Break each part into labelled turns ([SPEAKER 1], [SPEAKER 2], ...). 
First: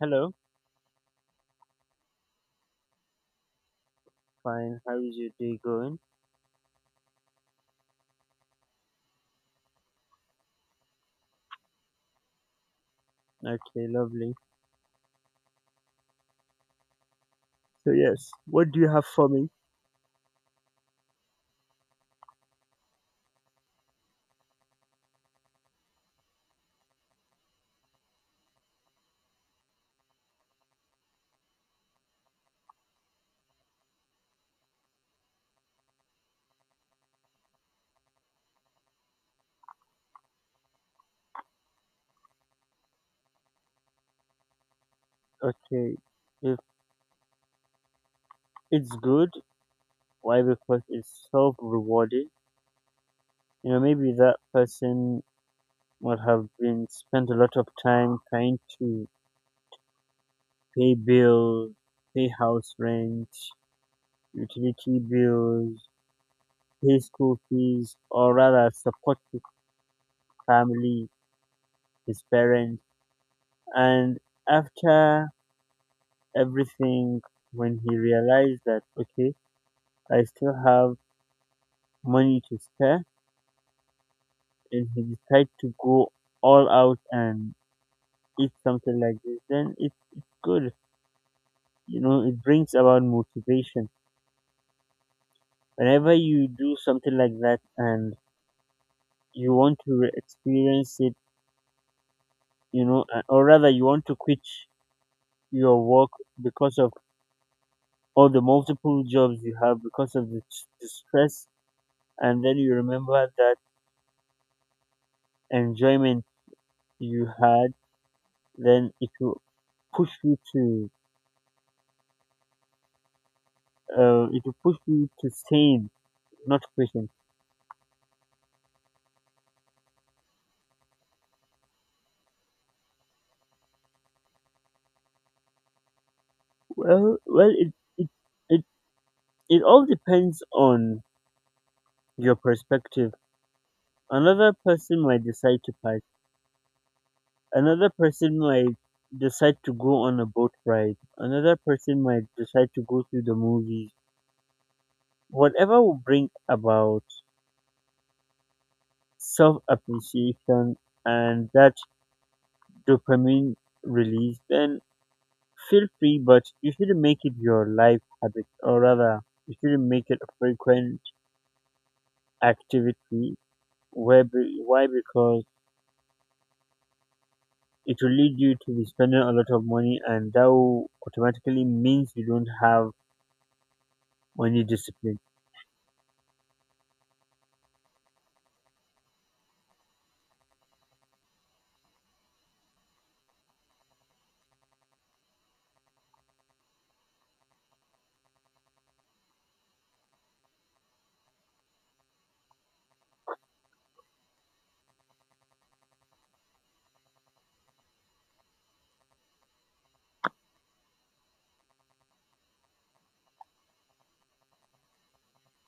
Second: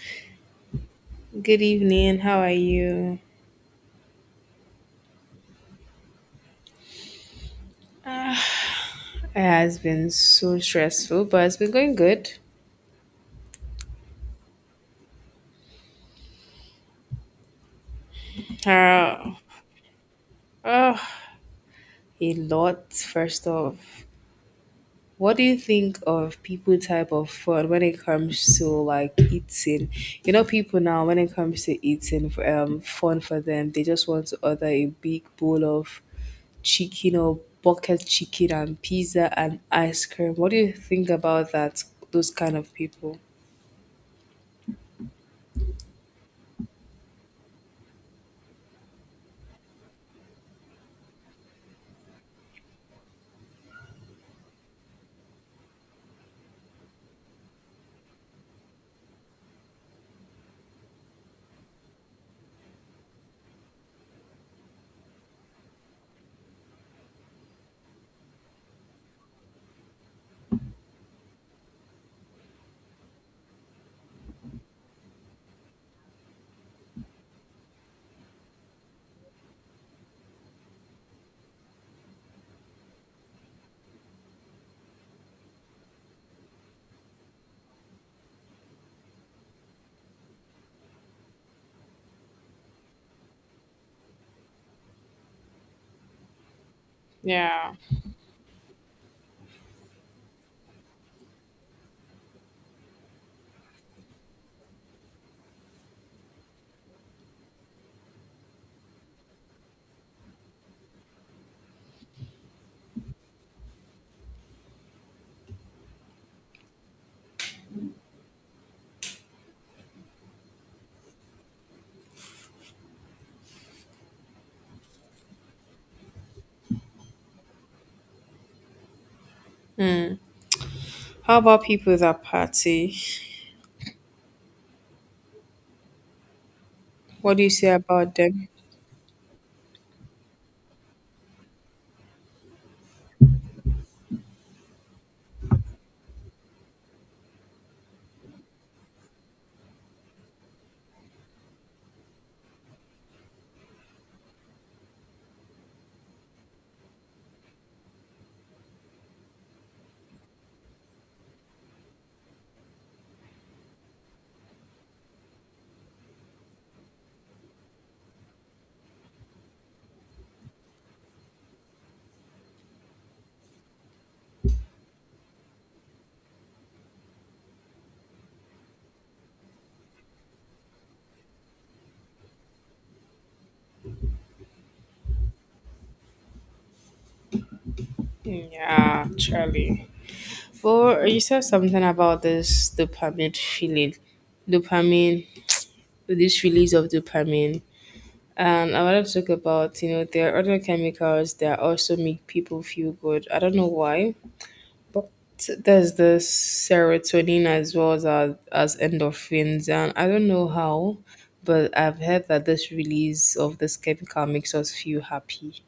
[SPEAKER 1] Hello,
[SPEAKER 2] Good evening. How are you?
[SPEAKER 1] fine. How is your day going?
[SPEAKER 2] Uh, It has been so stressful, but it's been going good.
[SPEAKER 1] Okay, lovely. So yes, what do you have for
[SPEAKER 2] Uh,
[SPEAKER 1] me?
[SPEAKER 2] oh, a lot. First off, what do you think of people type of food when it comes to like eating? You know, people now when it comes to eating, fun for them. They just want to order a big bowl of chicken or bucket chicken and pizza and ice cream. What do you think about that? Those kind of people.
[SPEAKER 1] Okay, if it's good, why? Because it's self-rewarding. You know, maybe that person would have been spent a lot of time trying to pay bills, pay house rent, utility bills, pay school fees, or rather support his family, his parents, and after everything, when he realized that okay I still have money to spare and he decides to go all out and eat something like this, then it's good. You know, it brings about motivation. Whenever you do something like that and you want to experience it, you know, or rather you want to quit your work because of all the multiple jobs you have, because of the stress, and then you remember that enjoyment you had, then it will push you to it will push you to save, not question.
[SPEAKER 2] How about people that party?
[SPEAKER 1] Well,
[SPEAKER 2] What do
[SPEAKER 1] well,
[SPEAKER 2] you say about them?
[SPEAKER 1] it it all depends on your perspective. Another person might decide to pack. Another person might decide to go on a boat ride. Another person might decide to go to the movies. Whatever will bring about self appreciation and that dopamine release, then feel free. But you shouldn't make it your life habit, or rather, you shouldn't make it a frequent activity where why? Because it will lead you to be spending a lot of money and that will automatically means you don't have money discipline.
[SPEAKER 2] Yeah, Charlie. For you said something about this dopamine feeling, dopamine, this release of dopamine, and I want to talk about you know there are other chemicals that also make people feel good. I don't know why, but there's the serotonin as well as endorphins, and I don't know how, but I've heard that this release of this chemical makes us feel happy,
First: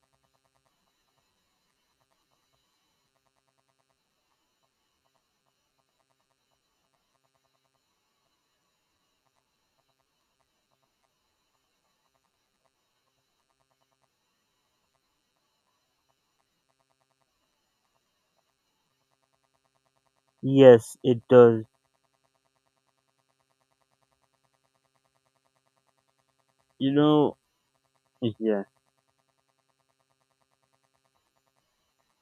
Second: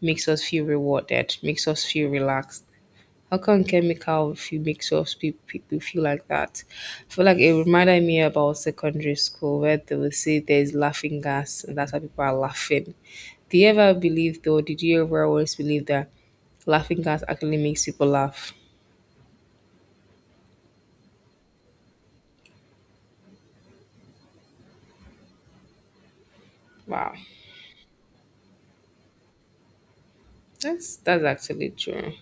[SPEAKER 2] makes us feel rewarded, makes us feel relaxed. How come chemical few makes us people feel like that? I feel like it reminded me about secondary school where they would say there's laughing gas and that's why people are laughing. Do you ever believe though? Did you ever always believe that laughing gas actually makes people laugh?
[SPEAKER 1] Yes, it does, you
[SPEAKER 2] Wow,
[SPEAKER 1] know. Yeah.
[SPEAKER 2] that's actually true.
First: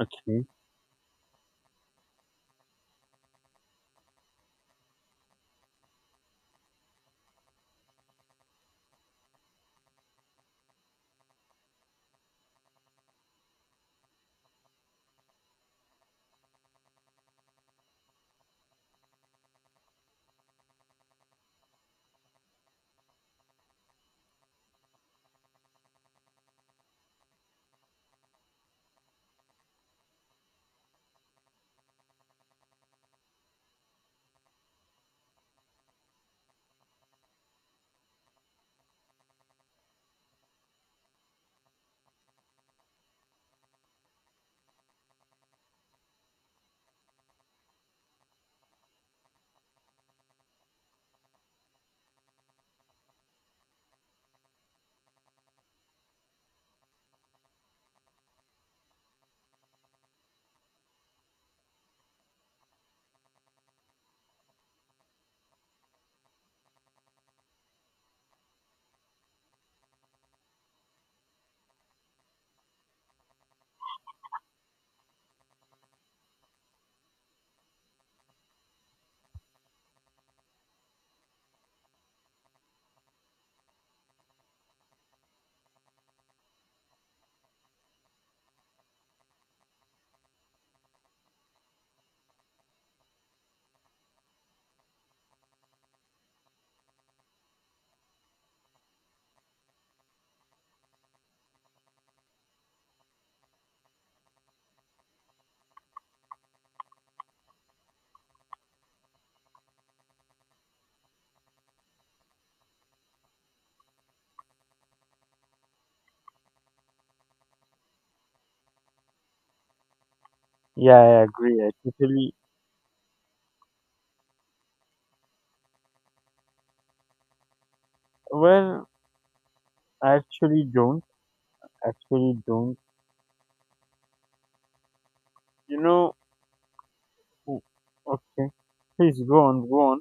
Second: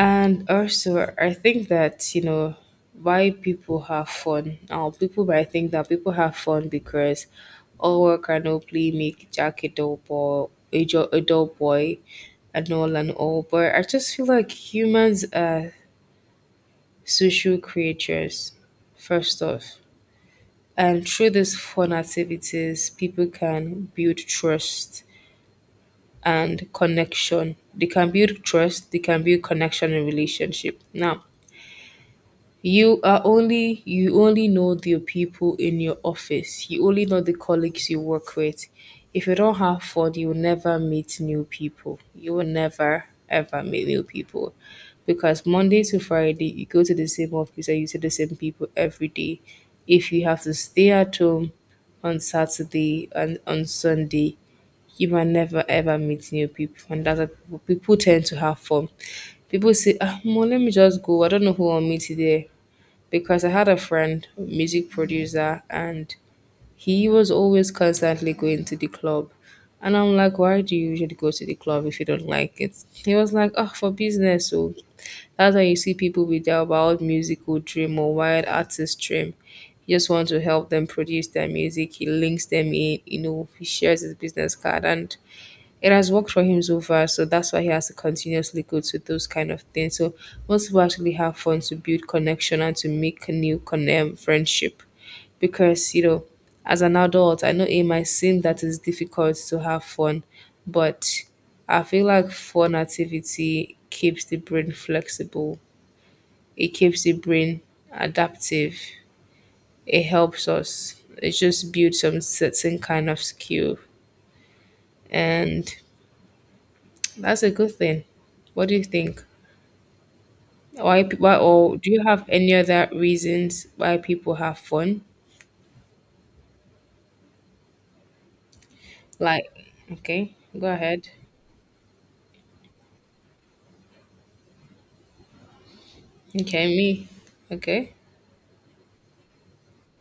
[SPEAKER 1] Okay.
[SPEAKER 2] also, I think that, you know, why people have fun. Now, people might think that people have fun because all work and no play make Jack a dull boy, a dull boy, and all and all. But I just feel like humans are social creatures, first off. And through these fun activities, people can build trust and connection. They can build trust, they can build connection and relationship. Now, you only know the people in your office. You only know the colleagues you work with. If you don't have fun, you will never meet new people. You will never ever meet new people. Because Monday to Friday you go to the same office and you see the same people every day. If you have to stay at home on Saturday and on Sunday, you might never ever meet new people. And that's what people tend to have fun. People say, ah, Mo, let me just go. I don't know who I'll meet today because I had a friend, music producer, and he was always constantly going to the club. And I'm like, why do you usually go to the club if you don't like it? He was like, oh, for business. So that's why you see people with their wild musical dream or wild artist dream. He just wants to help them produce their music. He links them in, you know, he shares his business card. And it has worked for him so far, so that's why he has to continuously go to those kind of things. So most people actually have fun to build connection and to make a new friendship, because you know, as an adult, I know it might seem that it's difficult to have fun, but I feel like fun activity keeps the brain flexible. It keeps the brain adaptive. It helps us. It just builds some certain kind of skill and that's a good thing. What do you think?
[SPEAKER 1] Yeah, I
[SPEAKER 2] Why,
[SPEAKER 1] agree, I
[SPEAKER 2] or do you have
[SPEAKER 1] totally,
[SPEAKER 2] any other reasons why people have fun?
[SPEAKER 1] well,
[SPEAKER 2] Like,
[SPEAKER 1] i
[SPEAKER 2] okay,
[SPEAKER 1] actually
[SPEAKER 2] go
[SPEAKER 1] don't
[SPEAKER 2] ahead.
[SPEAKER 1] actually don't you know.
[SPEAKER 2] Okay, me.
[SPEAKER 1] o-
[SPEAKER 2] Okay.
[SPEAKER 1] okay, please go on, go on.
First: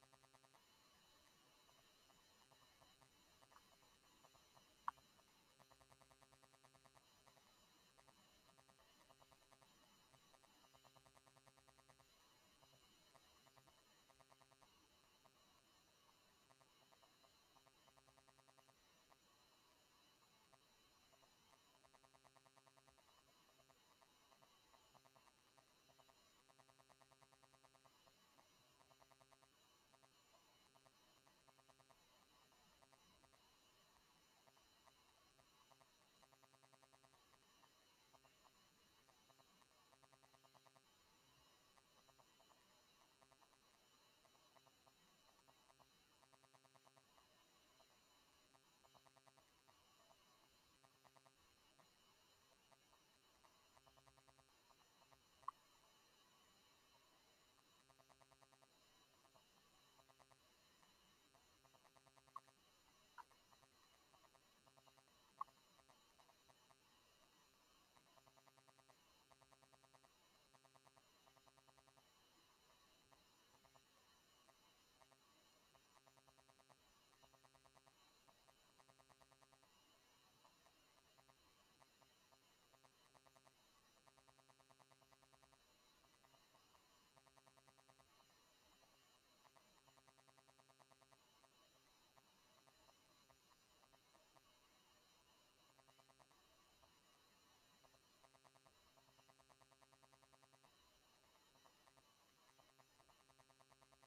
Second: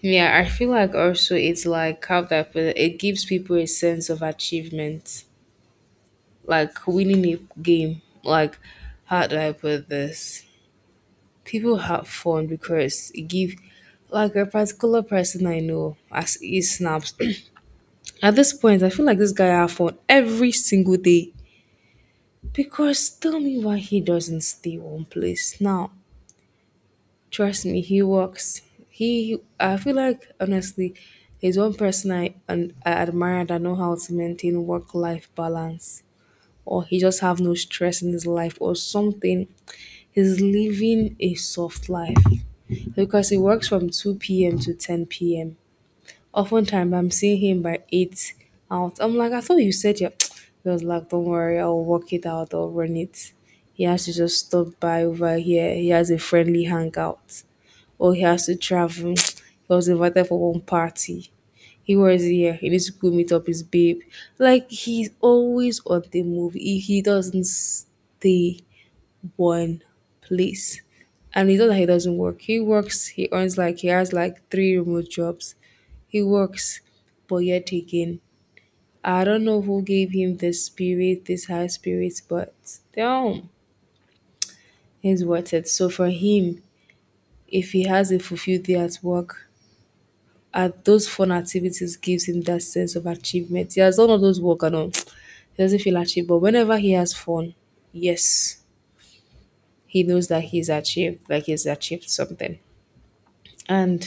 [SPEAKER 2] Yeah, I feel like also it's like how that it gives people a sense of achievement, like winning a game. Like, how do I put this? People have fun because it give, like a particular person I know, as he snaps. At this point, I feel like this guy have fun every single day. Because tell me why he doesn't stay one place. Now, trust me, he works. I feel like honestly, he's one person I admire that know how to maintain work-life balance, or he just have no stress in his life, or something. He's living a soft life because he works from 2 p.m. to 10 p.m. Oftentimes, I'm seeing him by eight out. I'm like, I thought you said you. He was like, don't worry, I'll work it out. I'll run it. He has to just stop by over here. He has a friendly hangout, or he has to travel. He was invited for one party. He was here. He needs to go meet up his babe. Like he's always on the move. He doesn't stay one place, and it's not that he doesn't work. He works, he earns like he has like three remote jobs. He works, but yet again, I don't know who gave him this spirit, this high spirits, but damn, he's worth it. So for him, if he has a fulfilled day at work, those fun activities gives him that sense of achievement. He has done all those work and all. He doesn't feel achieved, but whenever he has fun, yes, he knows that he's achieved, like he's achieved something. And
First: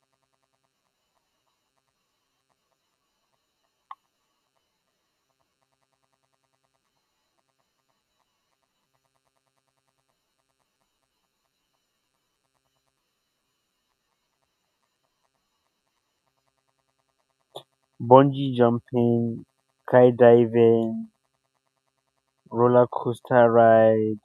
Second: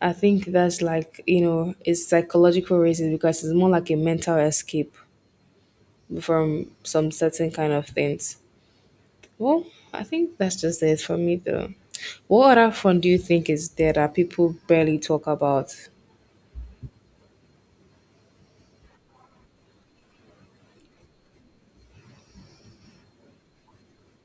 [SPEAKER 2] I think that's like, you know, it's psychological reasons because it's more like a mental escape from some certain kind of things. Well, I think that's just it for me though. What other fun do you think is there that people barely talk about?
[SPEAKER 1] Bungee jumping, skydiving, roller coaster ride.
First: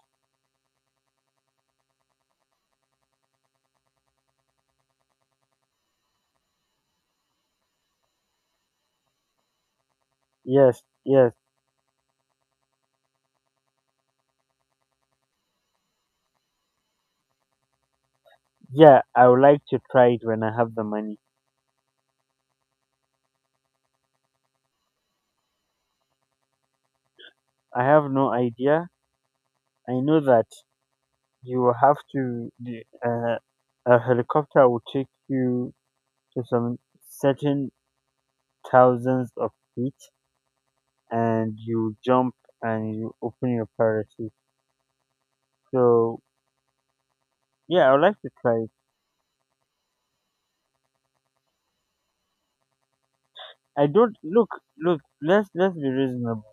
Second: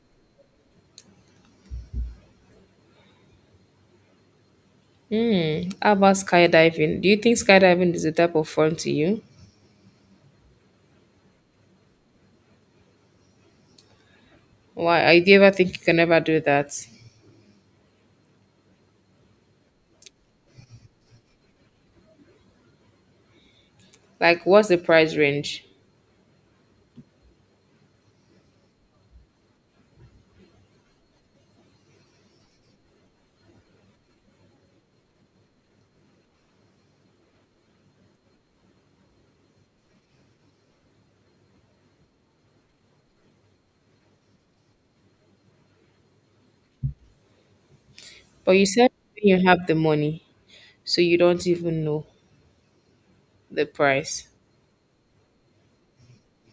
[SPEAKER 2] How about skydiving? Do you think skydiving is a type of fun to you?
[SPEAKER 1] Yes, yes.
[SPEAKER 2] Why I do you ever think you can ever do that?
[SPEAKER 1] Yeah, I would like to try it when I have the money.
[SPEAKER 2] Like what's the price range?
[SPEAKER 1] I have no idea. I know that you will have to, a helicopter will take you to some certain thousands of feet and you jump and you open your parachute. So, yeah, I would like to
[SPEAKER 2] But
[SPEAKER 1] try
[SPEAKER 2] you
[SPEAKER 1] it.
[SPEAKER 2] said you have the money, so you don't even know the
[SPEAKER 1] I don't,
[SPEAKER 2] price.
[SPEAKER 1] look, let's be reasonable.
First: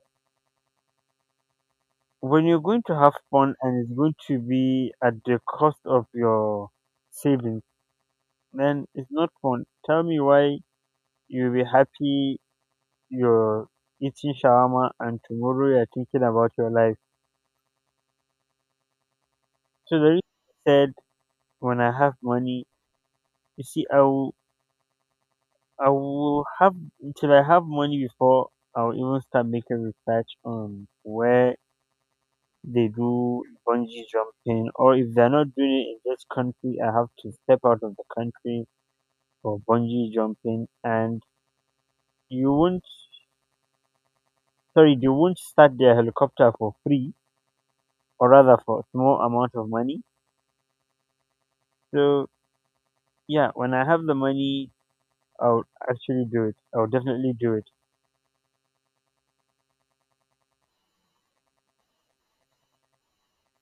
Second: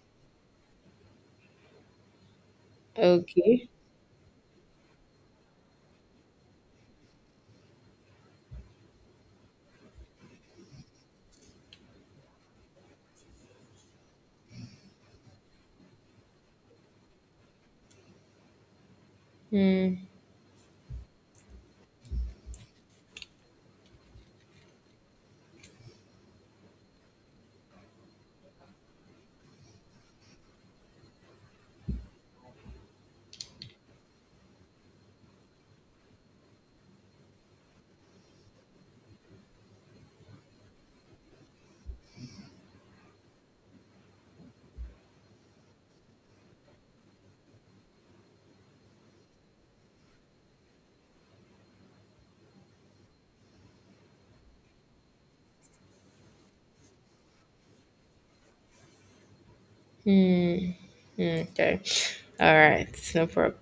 [SPEAKER 1] When you're going to have fun
[SPEAKER 2] Okay.
[SPEAKER 1] and it's going to be at the cost of your savings, then it's not fun. Tell me why. You'll be happy you're eating shawarma and tomorrow you're thinking about your life. So the reason I said when I have money, you see, I will have, until I have money before I'll even start making research on where they do bungee jumping, or if they're not doing it in this country, I have to step out of the country for bungee jumping and you won't, sorry, they won't start their helicopter for free or rather for a small amount of money. So yeah, when I have the money, I'll actually do it. I'll definitely do it.
[SPEAKER 2] Hmm, okay. All right. No problem.